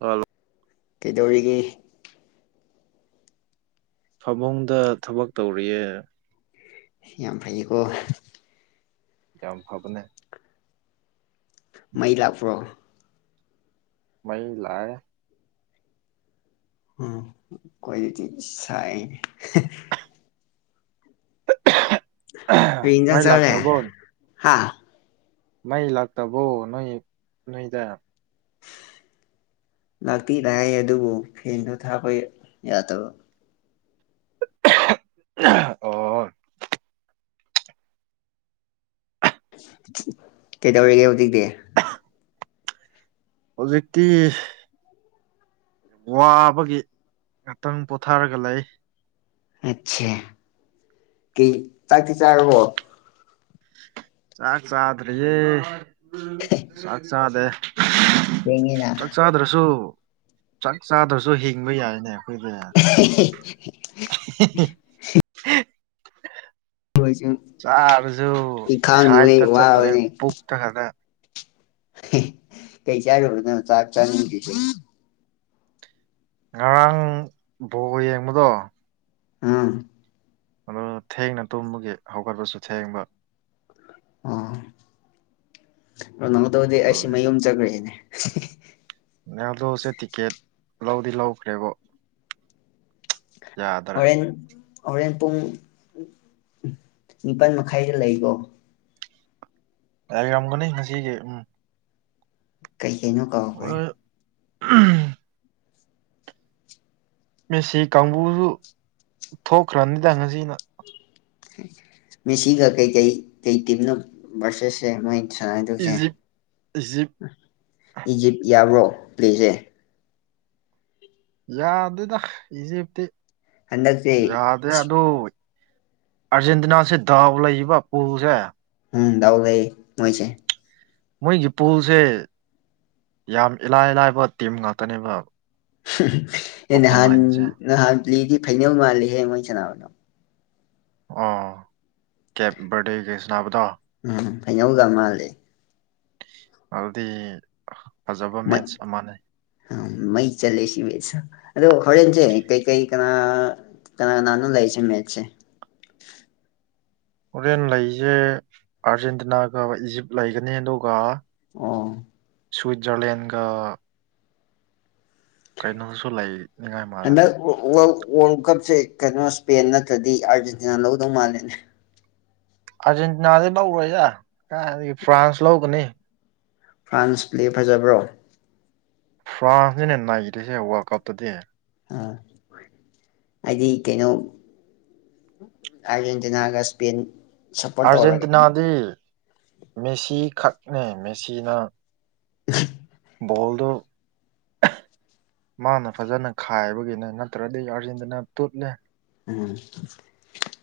hello ꯀꯩꯗꯧꯔꯤꯒꯦ ꯐꯥꯃꯨꯡꯗ ꯊꯕꯛ ꯇꯧꯔꯤꯌꯦ ꯌꯥꯝ ꯐꯩꯌꯦꯀꯣ ꯌꯥꯝꯝ ꯐꯕꯅꯦ ꯃꯩ ꯂꯥꯛꯄ꯭ꯔꯣ ꯃ ꯂꯑ ꯎꯝ ꯀꯣꯏ ꯆ ꯁꯥꯏ ꯟꯖꯟ ꯃꯩ ꯆꯂꯦ ꯂꯥꯛꯇ꯭ꯔꯕꯣ ꯍꯥꯥ ꯃꯩ ꯂꯥꯛꯇꯕꯣ ꯅꯣꯏ ꯅꯣꯏꯗ ꯂꯥꯛꯇꯤ ꯂ ꯑꯗꯨꯕꯨ ꯐꯦꯟꯗꯣ ꯊꯥꯄ ꯌꯥꯗꯕ ꯑꯣ ꯀꯩꯗꯧꯔꯤꯒꯦ ꯍꯧꯖꯤꯛꯇꯤ ꯍꯧꯖꯤꯛꯇꯤ ꯋꯥꯕꯒꯤ ꯉꯥꯛꯇꯪ ꯄꯣꯊꯥꯔꯒ ꯂꯩ ꯑꯥꯠꯆꯥ ꯀꯩ ꯆꯥꯛꯇꯤ ꯆꯥꯔꯕꯣ ꯆꯥꯛ ꯆꯥꯗꯔꯤꯌꯦ ꯆꯥꯛ ꯆꯥꯗ ꯊꯦꯡꯉꯦꯅ ꯆꯥꯛ ꯆꯥꯗ꯭ꯔꯁꯨ ꯆꯥꯛ ꯆꯥꯗ꯭ꯔꯁꯨ ꯍꯤꯡꯕ ꯌꯥꯏꯅꯦ ꯐꯗ ꯑꯩꯈꯣꯏꯁꯨ ꯆꯥꯔꯁꯨ ꯏꯈꯥꯡꯗꯨꯒꯩ ꯍꯥꯏꯛꯇ ꯆꯠꯇ꯭ꯔꯦ ꯋꯥꯕꯅꯦ ꯄꯨꯛꯇ ꯈꯗ ꯀꯩ ꯆ ꯑꯣꯏꯔ ꯆꯥꯛ ꯆ ꯉꯔꯥꯡ ꯕꯣ ꯌꯦꯡꯕꯗꯣ ꯑꯥ ꯑꯗꯨ ꯊꯦꯡꯅ ꯇꯨꯝꯕꯒꯤ ꯍꯧꯒꯠꯄꯁꯨ ꯊꯦꯡꯕ ꯑꯣ ꯅ ꯇꯕꯗꯤ ꯑꯩꯁꯤ ꯑꯗꯨꯒꯤ ꯃꯌꯨꯝ ꯆꯠꯈ꯭ꯔꯦꯅꯦ [inaudible] ꯅꯜꯗꯣꯁꯦ ꯇꯤꯀꯦꯠ ꯂꯧꯗꯤ ꯂꯧꯈ꯭ꯔꯦꯕꯣ ꯌꯥꯥꯗ꯭ꯔꯦ ꯍꯣꯔꯦꯟ ꯍꯣꯔꯦꯟ ꯄꯨꯡ ꯅꯤꯄꯜ ꯃꯈꯥꯏꯗ ꯂꯩꯀꯣ ꯌꯥꯔꯝꯒꯅꯦ ꯉꯁꯤꯒꯤꯦ ꯎꯝ ꯀꯩ ꯀꯩꯅꯣ ꯀꯧꯈꯣꯏ ꯑꯥ ꯃꯤꯦꯁꯤ ꯀꯥꯡꯕꯨꯁꯨ ꯊꯣꯛꯈ꯭ꯔꯅꯤꯗ ꯉꯁꯤꯅ ꯃꯤꯁꯤꯒ ꯀꯩ ꯀꯩ ꯀꯩ ꯇꯤꯅ ꯄꯁꯦꯁꯦ ꯃ ꯁ ꯍꯥꯏꯗꯣꯛꯀꯦ ꯏꯖꯤꯞ ꯏꯖꯤꯞ ꯏꯖꯤꯞ ꯌꯥꯕ꯭ꯔꯣ ꯄ꯭ꯂꯦꯁꯦ ꯌꯥꯗꯦꯗ ꯏꯖꯤꯞꯇꯤ ꯍꯟꯗꯛꯁꯦ ꯌꯥꯗꯦ ꯑꯗꯨ ꯑꯔꯖꯦꯟꯇꯤꯅꯥꯁꯦ ꯗꯗꯥꯕ ꯂꯩꯕꯄꯁꯦ ꯎꯝ ꯗꯎꯗꯩ ꯑꯣꯏꯣꯏꯁ ꯃꯣꯏꯒꯤ ꯄꯨꯣꯜꯁꯦ ꯌꯥꯝ ꯏꯂꯥꯏ ꯂꯥꯏꯕ ꯇꯤꯝ ꯉꯥꯛꯇꯅꯦꯕ ꯑꯦ ꯅꯍꯥꯟ ꯑꯣꯄꯣꯅꯦꯟꯁꯦ ꯅꯍꯥꯟꯗꯤ ꯐꯩꯅꯧ ꯃꯥꯜꯂꯤꯍꯌꯦꯡ ꯃꯣꯏ ꯁꯥꯟꯅꯕꯅꯣ ꯑ ꯀꯦ ꯔ ꯀ ꯁꯅꯥꯕꯗꯥ ꯎꯝ ꯐꯉꯧꯒ ꯃꯥꯜꯂꯦ ꯑꯗꯨꯗꯤ ꯐꯖꯕ ꯃꯩ ꯃꯦꯠꯆ ꯑꯃꯅꯤꯅꯦ ꯃꯩ ꯆꯂꯦ ꯁꯤꯕꯦꯁ ꯑꯗꯨꯗꯣ ꯍꯔꯦꯟꯦꯟꯁꯦ ꯀꯩ ꯀꯩ ꯀꯅꯥ ꯀꯅ ꯅꯥꯅ ꯂꯩꯥꯏꯁ ꯃꯦꯆꯁꯦ [inaudible] ꯍꯣꯔꯦꯟ ꯂꯩꯁꯦ ꯑꯥꯔꯖꯦꯟꯇꯤꯅꯥꯒ ꯏꯖꯤꯞ ꯂꯩꯒꯅꯤ ꯑꯗꯨꯒ ꯑꯥ ꯁ꯭ꯋꯤꯠꯖꯔꯂꯦꯟꯒ ꯀꯩꯅꯣꯗꯁꯨ ꯂꯩꯅꯤꯡꯉꯥꯏ ꯃꯥꯜꯂꯦ ꯍꯟꯗꯛ ꯋꯥꯔꯜ ꯋꯥꯔꯜ ꯀꯞꯁꯦ ꯀꯩꯅꯣ ꯏꯁꯄꯦꯟ ꯅꯠꯇ꯭ꯔꯗꯤ ꯑꯥꯔꯖꯦꯟꯇꯤꯅꯥ ꯂꯧꯗꯧ ꯃꯥꯜꯂꯦꯅꯦ ꯑꯥꯔꯖꯦꯟꯇꯤꯅꯥꯗꯤ ꯂꯧꯔꯣꯏꯖꯥ ꯀꯗꯒꯤ ꯐ꯭ꯔꯥꯟꯁ ꯂꯧꯒꯅꯤ ꯐ꯭ꯔꯥꯟꯁꯄ꯭ꯂꯦ ꯐꯖꯕ꯭ꯔꯣ ꯐ꯭ꯔꯥꯟꯁꯅꯤꯅꯦ ꯅꯥꯔꯤꯁꯦ ꯋꯥꯔꯜ ꯀꯞꯇꯗꯤ ꯑꯥ ꯍꯥꯏꯗꯤ ꯀꯩꯅꯣ ꯑꯔꯖꯦꯟꯇꯤꯅꯥ ꯑꯒ ꯁꯄꯦꯟ ꯑꯥꯔꯖꯦꯟꯇꯤꯅꯥꯗꯤ ꯃꯦꯁꯤꯈꯛꯅꯦ ꯃꯦꯁꯤꯅ ꯣꯗꯣ ꯃꯥꯅ ꯐꯖꯅ ꯈꯥꯏꯕꯒꯤꯅꯦ ꯅꯠꯇ꯭ꯔꯗꯤ ꯑꯥꯔꯖꯦꯟꯇꯤꯅꯥ ꯇꯨꯠꯂꯦ ꯎꯝ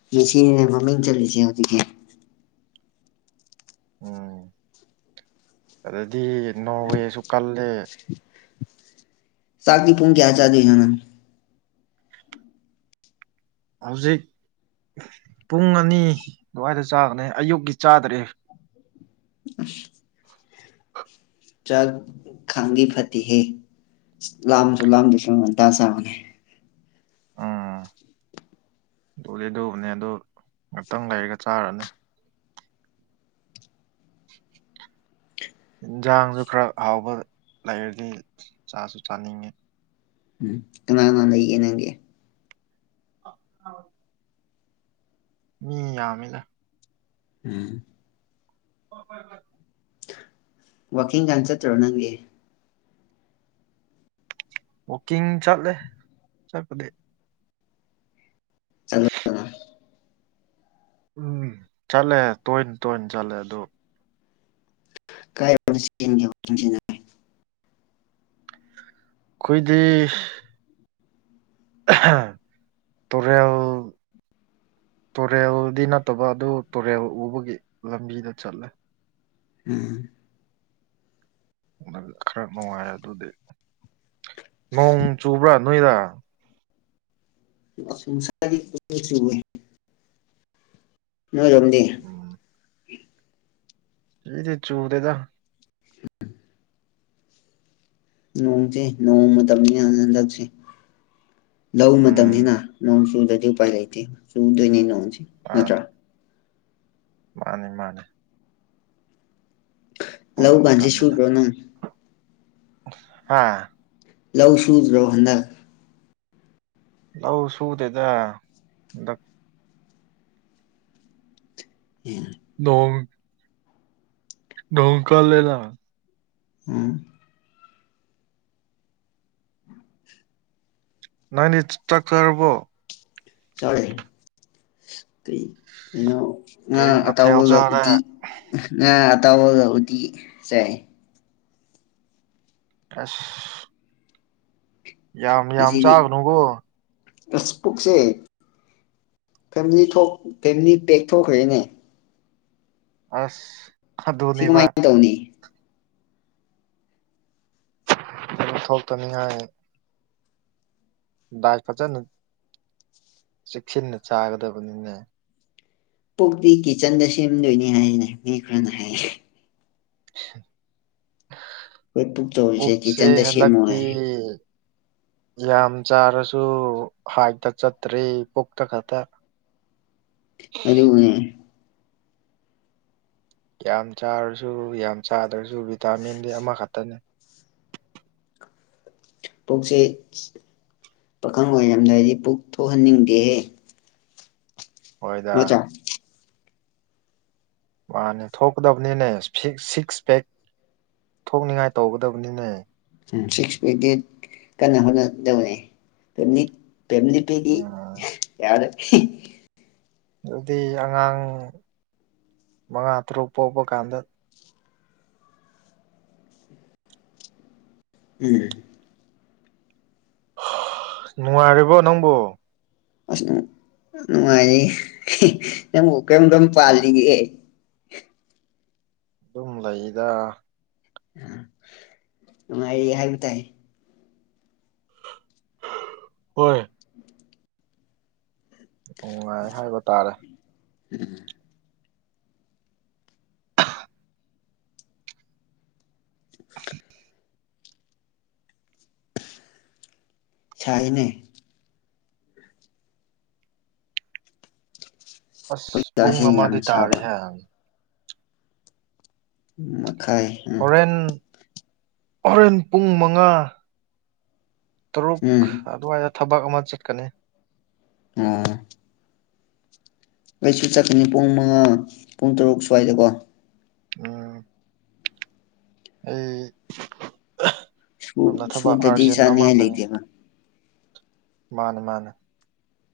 ꯉꯁꯤꯅꯦ ꯃꯃꯤꯡ ꯆꯠꯂꯤꯁꯦ ꯍꯧꯖꯤꯛꯁ ꯎꯝ ꯑꯗꯨꯗꯗꯤ ꯅꯣ ꯋꯦꯁꯨ ꯀꯜꯂꯦ ꯁꯥꯥꯛꯗꯤ ꯄꯣꯡ ꯀꯌꯥ ꯆꯥꯗꯖꯅꯟ ꯍꯧꯖꯤꯛ ꯄꯨꯡ ꯑꯅꯤ ꯑꯗꯨꯋꯥꯏꯗ ꯆꯥꯒꯅꯦ ꯑꯌꯨꯛꯀꯤ ꯆꯥꯗ꯭ꯔꯦ ꯑꯁ ꯆ ꯈꯥꯡꯒꯤ ꯐꯇꯤꯍꯦ ꯂꯥꯝꯁꯨ ꯂꯥꯝꯗꯁꯨ ꯉꯟꯇꯥ ꯁꯥꯥꯕꯅꯦ ꯑꯥ ꯗꯣꯂꯤꯗꯨꯅꯦ ꯑꯗꯨ ꯉꯥꯛꯇꯪ ꯂꯩꯔꯒ ꯆꯥꯔꯅꯤ ꯏꯟꯖꯥꯡꯁꯨ ꯈꯔ ꯍꯥꯎꯕ ꯂꯩꯔꯗꯤ ꯆꯥꯁꯨ ꯆꯥꯅꯤꯡꯉꯤ ꯎꯝ ꯀꯅꯥ ꯀꯅꯥ ꯂꯩꯒꯦ ꯅꯪꯒꯤ ꯑ ꯑ ꯃꯤ ꯌꯥꯃꯤꯗ ꯎꯝ ꯍ ꯍꯣꯏ ꯍꯣꯏ ꯋꯥꯀꯤꯡ ꯀꯥꯟ ꯆꯠꯇ꯭ꯔꯣ ꯅꯪꯒꯤ ꯋꯥꯀꯤꯡ ꯆꯠꯂꯦ ꯆꯠꯄꯗꯤ ꯆꯠꯂꯣꯗꯅ ꯎꯝ ꯆꯠꯂꯦ ꯇꯣꯏꯅ ꯇꯣꯏꯅ ꯆꯠꯂꯦ ꯑꯗꯨ ꯀꯥꯏ ꯃꯔꯁꯤꯟꯒꯤꯟꯁꯤꯅꯦ ꯑꯩꯈꯣꯏꯗꯤ ꯇꯨꯔꯦꯜ ꯇꯨꯔꯦꯜꯗꯤ ꯅꯠꯇꯕ ꯑꯗꯨ ꯇꯨꯔꯦꯜ ꯎꯕꯒꯤ ꯂꯝꯕꯤꯗ ꯆꯠꯂꯦ ꯎꯝ ꯑꯗꯨꯒ ꯈꯔ ꯅꯨꯡꯉꯥꯏꯔꯦ ꯑꯗꯨꯗꯤ ꯅꯣꯡ ꯆꯨꯕ꯭ꯔꯥ ꯅꯣꯏꯗ ꯁꯒꯤ ꯅꯣꯏꯔꯣꯝꯗꯤ ꯏꯗꯤ ꯆꯨꯗꯦꯗ ꯅꯣꯡꯁꯦ ꯅꯣꯡ ꯃꯇꯝꯅꯤꯅ ꯍꯟꯂꯛꯁꯦ ꯂ ꯃꯇꯝꯅꯤꯅ ꯎꯝ ꯅꯣꯡ ꯆꯨꯗ꯭ꯔꯗꯤ ꯎꯄꯥꯏ ꯂꯩꯇꯦ ꯆꯨꯗꯣꯏꯅꯦ ꯅꯣꯡꯁꯤ ꯅꯠꯇ꯭ꯔꯥ ꯃꯥꯅꯤ ꯃꯥꯅꯤ ꯃꯥꯅꯦ ꯂꯧ ꯀꯥꯟꯁꯤꯦ ꯁꯨꯈ꯭ꯔꯣ ꯅꯪ ꯍꯥꯥ ꯂꯧ ꯁꯨꯁ ꯔꯣꯍꯟꯗ ꯂꯥꯎ ꯁꯨꯗꯗ ꯑꯦ ꯅꯣꯡꯣꯡ ꯣꯡ ꯀ ꯂꯩꯂ ꯑꯝ ꯎꯝ ꯅꯅꯥꯅꯤ ꯆꯥꯛꯔꯕꯣ ꯆꯂꯦ ꯀ ꯀꯩꯅ ꯑ ꯀꯔꯤ ꯃꯊꯦꯜ ꯑꯇꯥꯎꯕꯒ ꯆꯥꯔꯦ ꯎꯗꯤꯤ ꯑ ꯑꯇꯥꯎꯕꯒ ꯎꯗꯤꯤ ꯁꯦ ꯑꯁ ꯌꯥꯝ ꯌꯥꯝ ꯆꯥꯒꯅꯨꯀꯣ ꯑꯦꯛꯁ ꯄꯨꯨꯛꯁꯦ ꯐꯦꯃꯤꯂꯤ ꯐꯦꯃꯤꯂꯤ ꯄꯦꯛ ꯊꯣꯛꯈ꯭ꯔꯦꯅꯦ ꯑꯁ ꯁꯤ ꯑꯗꯨꯅꯦꯕ ꯀꯃꯥꯏꯅ ꯇꯧꯅꯤ ꯊꯣꯛꯇꯅꯤꯍꯌꯦ ꯗꯥꯏ ꯐꯖꯅ ꯆꯦꯛꯁꯤꯟꯅ ꯆꯥꯒꯗꯕꯅꯤꯅꯦ ꯄꯣꯛꯇꯤ ꯀꯤꯠꯆꯟꯗ ꯁꯦꯝꯗꯣꯏꯅꯤ ꯍꯥꯏꯅ ꯃꯤ ꯈꯔꯅ ꯍꯥꯏ ꯄꯨꯛ ꯆꯥꯎꯔꯤꯁꯦ ꯄꯨꯛꯁꯦ ꯀꯤꯠꯆꯟꯗ ꯁꯦꯝꯃꯣ ꯍꯟꯗꯛꯇꯤ ꯍꯥꯏ ꯌꯥꯝ ꯆꯥꯔꯁꯨ ꯍꯥꯏꯇ ꯆꯠꯇ꯭ꯔꯔꯤ ꯄꯣꯛꯇ ꯈꯛꯇ [inaudible] ꯑꯗ ꯎꯅꯦꯦ ꯌꯥꯝ ꯆꯥꯔꯁꯨ ꯌꯥꯝ ꯆꯥꯗ꯭ꯔꯁꯨ ꯚꯤꯇꯥꯃꯤꯟꯗꯤ ꯑꯃꯈꯛꯇꯅꯤ [inaudible] ꯄꯨꯛꯁꯦ ꯄꯥꯈꯪ ꯑꯣꯏ ꯌꯥꯝꯗꯥꯏꯗꯤ ꯄꯨꯛ ꯊꯣꯛꯍꯟꯅꯤꯡꯗꯦꯍꯦ ꯍꯣꯏꯗ ꯅꯠꯇ꯭ꯔꯥ ꯃꯥꯅꯦ ꯊꯣꯛꯀꯗꯕꯅꯤꯅꯦ ꯁꯤꯛꯁ ꯄꯦꯛ ꯊꯣꯛꯅꯤꯡꯉꯥꯏ ꯇꯧꯒꯗꯕꯅꯤꯅꯦ ꯎ ꯁꯤꯛꯁ ꯐꯤꯇꯤ ꯀꯟꯅ ꯍꯣꯠꯅꯗꯧꯅꯦꯅꯤ ꯄꯦꯝꯂꯤꯄꯦꯔꯤ ꯎꯝ ꯌꯥꯔ ꯑꯗꯨꯗꯤ ꯑꯉꯥꯡ ꯃꯉꯥ ꯇꯔꯨꯛ ꯄꯣꯛꯄ ꯀꯥꯟꯗ ꯎꯝ ꯅꯉꯔꯤꯕ ꯅꯪꯕꯨꯣ ꯑꯁ ꯅꯨꯡꯉꯥꯏꯔꯤ ꯅꯪꯕꯨ ꯀꯔꯤꯝꯗꯝ ꯎꯝ ꯄꯥꯜꯂꯤꯒꯦꯍ ꯑꯗꯨꯝ ꯂꯩꯗ ꯑ ꯃꯥꯏ ꯍꯥꯏ ꯇꯥꯏ ꯍꯣꯏ ꯅꯨꯡꯉꯥꯏ ꯍꯥꯏꯕ ꯇꯥꯔꯦ ꯎꯝ [inaudible] [inaudible] ꯁꯥꯏꯅꯦ ꯑꯁ ꯄꯨꯡ ꯀꯥꯁꯦ ꯌꯥꯝ ꯑꯃꯗꯤ ꯇꯥꯔꯦ ꯁꯥꯕ ꯍꯥꯏ ꯃꯈꯥꯏ ꯎꯝ ꯑꯣꯔꯦꯟ ꯄꯨꯡ ꯃꯉꯥ ꯇꯔꯨꯛ ꯎꯝ ꯑꯗꯨꯋꯥꯏꯗ ꯊꯕꯛ ꯑꯃ ꯆꯠꯀꯅꯤ ꯑꯥ ꯀꯩꯁꯨ ꯆꯠꯀꯅꯤ ꯄꯨꯡ ꯃꯉꯥ ꯄꯨꯡ ꯇꯔꯨꯛ ꯁ꯭ꯋꯥꯏꯗꯀꯣ ꯑꯥ ꯑꯩ ꯌꯥꯝ ꯅ ꯊꯕ ꯁꯨꯗꯗꯤ ꯑꯥꯔꯖꯦꯟ ꯆꯥꯅꯤꯡꯉꯥꯏ ꯑꯃꯜꯂꯉꯦ ꯂꯩꯇꯦꯕ ꯃꯅ ꯃꯅ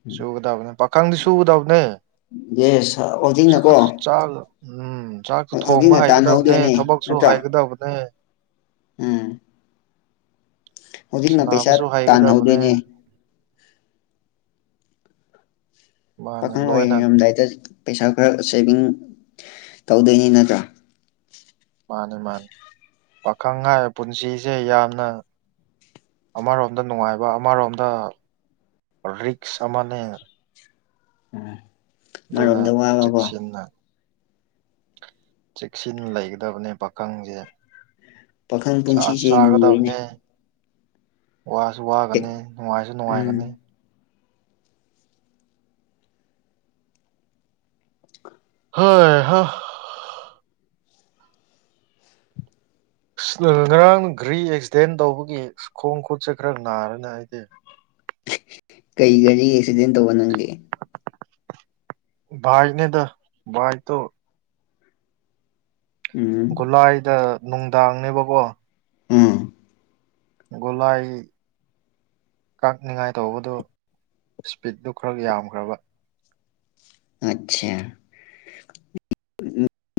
ꯎꯝ ꯁꯨꯒꯗꯕꯅꯦ ꯄꯥꯈꯪꯗꯤ ꯁꯨꯒꯗꯕꯅꯦ ꯌꯦꯁ ꯍꯧꯖꯤꯛꯅꯀꯣ ꯎꯝ ꯆꯥꯛꯁꯨ ꯊꯣꯡꯕ ꯍꯧꯖꯤꯛꯅ ꯍꯩꯒꯗꯕꯅꯦ ꯇꯥꯟꯅꯍꯧꯗꯣꯏꯅꯦ ꯊꯕꯛꯁꯨ ꯅꯠꯇ꯭ꯔꯣ ꯍꯩꯒꯗꯕꯅꯦ ꯎꯝ ꯍꯧꯖꯤꯛꯅ ꯄꯩꯁꯥ ꯁꯥꯟꯅꯕꯁꯨ ꯍꯩꯒꯗꯕꯅꯦ ꯇꯥꯟꯅꯍꯧꯗꯣꯏꯅꯦ ꯃꯥꯅꯤ ꯄꯥꯈꯪ ꯑꯣꯏ ꯂꯣꯏꯅ ꯌꯥꯝꯗꯥꯏꯗꯁꯨ ꯄꯩꯁꯥ ꯈꯔ ꯁꯦꯚꯤꯡ ꯇꯧꯗꯣꯏꯅꯤ ꯅꯠꯇ꯭ꯔꯥ ꯃꯥꯅꯤ ꯃꯥꯅꯤ ꯄꯥꯈꯪ ꯍꯥꯏꯕ ꯄꯨꯟꯁꯤꯁꯦ ꯌꯥꯝꯅ ꯑꯃꯔꯣꯝꯗ ꯅꯨꯡꯉꯥꯏꯕ ꯑꯃꯔꯣꯝꯗ ꯔꯤꯛꯁ ꯑꯃꯅꯦ ꯎꯝ ꯃ ꯑꯗꯨꯅ ꯑꯣꯏꯔꯗ ꯋꯥꯕꯒꯣ ꯆꯦꯛꯁꯤꯟꯅ ꯆꯦꯛꯁꯤꯟꯅ ꯂꯩꯒꯗꯕꯅꯦ ꯄꯥꯈꯪꯁꯦ ꯄꯥꯈꯪ ꯆꯥꯁꯨ ꯄꯨꯟꯁꯤꯁꯦ ꯂꯨꯔꯦꯅꯦ ꯆꯒꯗꯕꯅꯦ ꯋꯥꯁꯨ ꯋꯥꯒꯅꯤ ꯅꯨꯡꯉꯥꯏꯁꯨ ꯎꯝ ꯅꯨꯡꯉꯥꯏꯒꯅꯤ ꯍꯣꯏ ꯍ ꯉꯔꯥꯡ ꯘ꯭ꯔꯤ ꯑꯦꯛꯁꯤꯗꯦꯟ ꯇꯧꯕꯒꯤ ꯈꯣꯡ ꯈꯨꯠꯁꯦ ꯈꯔ ꯅꯥꯔꯅꯤ ꯑꯩꯗꯤ ꯀꯔꯤ ꯒꯥꯔꯤ ꯑꯦꯛꯁꯤꯗꯦꯟ ꯇꯧꯕ ꯅꯪꯒꯦ ꯚꯏꯅꯦꯗ ꯚꯏ ꯇ ꯎꯝ ꯒꯨꯂꯥꯏꯗ ꯅꯨꯡꯗꯥꯡꯅꯦꯕꯀꯣ ꯑ ꯒꯣꯂꯥꯏ ꯀꯛꯅꯤꯉꯥꯏ ꯇꯧꯕꯗꯨ ꯏꯁꯄꯤꯠꯗꯨ ꯈꯔ ꯌꯥꯝꯈ꯭ꯔꯕ ꯑꯆꯥ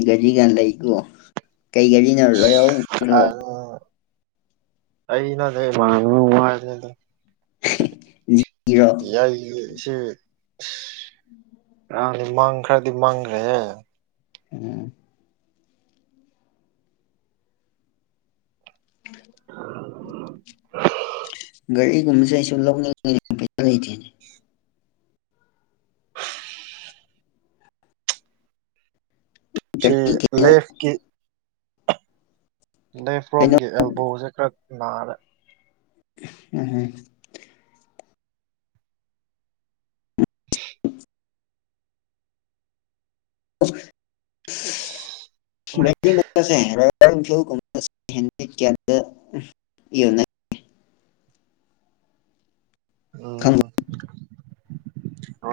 ꯀꯖꯤꯒꯥꯟ ꯂꯩꯀꯣ ꯀꯩ ꯀꯔꯤ ꯅꯔꯔꯣꯏ ꯌꯥ ꯑꯩ ꯅ ꯂꯩ ꯃꯥ ꯖꯤꯔꯣ ꯌꯥꯏ ꯁꯤ ꯑꯥꯡꯗꯤ ꯃꯥꯡ ꯈꯔꯗꯤ ꯃꯥꯡꯈ꯭ꯔꯦꯍꯦ ꯎꯝ ꯔꯤ ꯁꯤꯒꯨꯝꯕꯁꯦ ꯑꯩ ꯁꯨꯝ ꯂꯧꯅꯤꯡꯉꯤ ꯄꯩꯁꯥ ꯂꯩꯇꯦꯅꯦ ꯁꯤ ꯒꯥꯔꯤ ꯀꯩꯅꯣ ꯂꯦꯈꯀꯤ ꯂꯦꯐ ꯀꯩꯅꯣ ꯔꯣꯝꯒꯤ ꯑꯦꯜꯕꯣꯁꯦ ꯈꯔ ꯅꯥꯔꯦ ꯎꯝ [inaudible] ꯑꯣ ꯁꯦ ꯗ ꯌꯣꯟꯅ ꯈꯪꯕ꯭ꯔꯣ ꯎꯝ ꯍ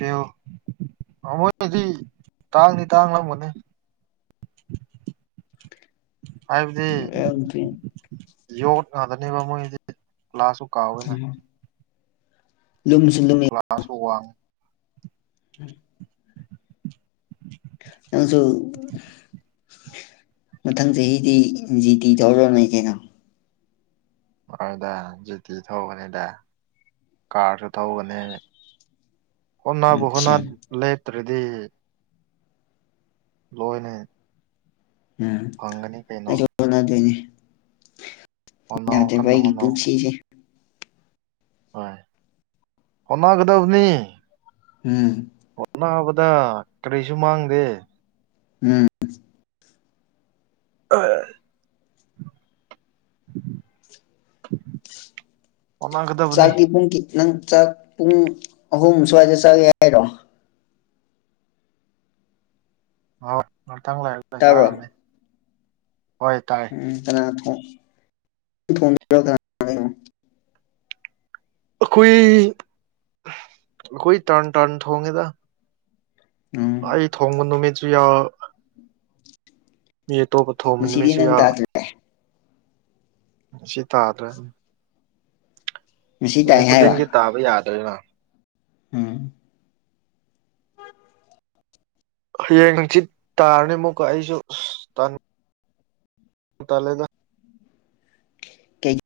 ꯌꯥ ꯣꯏꯗꯤ ꯇꯥꯡꯅꯤ ꯇꯥꯡꯂꯝꯒꯅꯦ ꯍꯥꯏꯕꯗꯤ ꯔꯣꯌꯦꯜ ꯏꯟꯐꯤꯜ ꯌꯣ ꯅꯥꯗꯅꯦꯕ ꯃꯣꯏꯗꯤ ꯀ꯭ꯂꯥꯁꯁꯨ ꯀꯥꯎꯋꯦꯅ ꯂꯨꯝꯁꯨ ꯀ꯭ꯂꯥꯁꯥꯁ ꯍ ꯋꯥ ꯎꯝ ꯑꯁꯨꯣ ꯃꯊꯪ ꯆꯍꯤꯗꯤ ꯖꯤꯇꯤ ꯇꯧꯔꯝꯃꯦ ꯀꯩꯅꯣ ꯑꯗꯨꯗ ꯖꯤꯇꯤ ꯊꯒꯅꯤꯗ ꯀꯥꯔꯁꯨ ꯊꯒꯅꯦ ꯍꯅꯥ ꯍꯨꯅꯥ ꯑꯠꯆꯥ ꯂꯦꯇ ꯔꯦꯗꯤ ꯂꯣꯏꯅꯦ ꯎꯝ ꯑꯩꯁꯨ ꯑꯗꯨꯅꯦ ꯍꯣꯠꯅꯧ ꯌꯥꯗꯦ ꯀꯟꯅ ꯄꯥꯏꯒꯤ ꯄꯨꯟꯁꯤꯁꯦ ꯍ ꯍꯅꯥ ꯀꯗ ꯑꯅꯤ ꯎꯝ ꯑꯣꯟꯅꯕꯗ ꯀꯔꯤꯁꯨ ꯃꯥꯡꯗꯦ ꯎꯝ ꯑ ꯑꯣꯒꯗꯕꯅꯤ ꯅꯪꯥꯛ ꯄꯨꯡ ꯑꯍꯨꯝ ꯁ꯭ꯋꯥꯏꯗ ꯆꯪꯒꯦ ꯍꯥꯏꯔꯣ ꯑ ꯉꯥꯛꯊꯥꯡ ꯂꯥꯏꯔꯒ ꯇꯥꯕ꯭ꯔꯣ ꯆꯥꯔꯅꯦ ꯎꯝ ꯀꯅꯥ ꯊꯅꯥꯣ ꯑꯩꯈꯣꯏ ꯑꯩꯈꯣꯏ ꯇꯔꯟ ꯇꯔꯟ ꯊꯣꯡꯉꯦꯗ ꯎꯝ ꯑꯩ ꯊꯣꯡꯕ ꯅꯨꯃꯤꯠꯁꯨ ꯌꯥ ꯃꯤ ꯑꯇꯣꯞꯄ ꯊꯣꯡꯕ ꯉꯁꯤꯗꯤ ꯅꯨꯃꯤꯠꯁꯨ ꯅꯪ ꯌꯥ ꯇꯥꯗ꯭ꯔꯦ ꯉ ꯇꯥꯗꯦ ꯉꯁꯤ ꯇꯥꯏ ꯅꯨꯃꯤꯠ ꯈꯨꯗꯤꯡꯒꯤ ꯇꯥꯕ ꯌꯥꯗꯣꯏꯅꯣ ꯍꯝ ꯍꯌꯦꯡ ꯁꯤꯤꯠ ꯇꯥꯔꯅꯤ ꯑꯃꯨꯛꯀ ꯑꯩꯁꯨ ꯑꯁ ꯇꯂꯦꯗ ꯀꯩ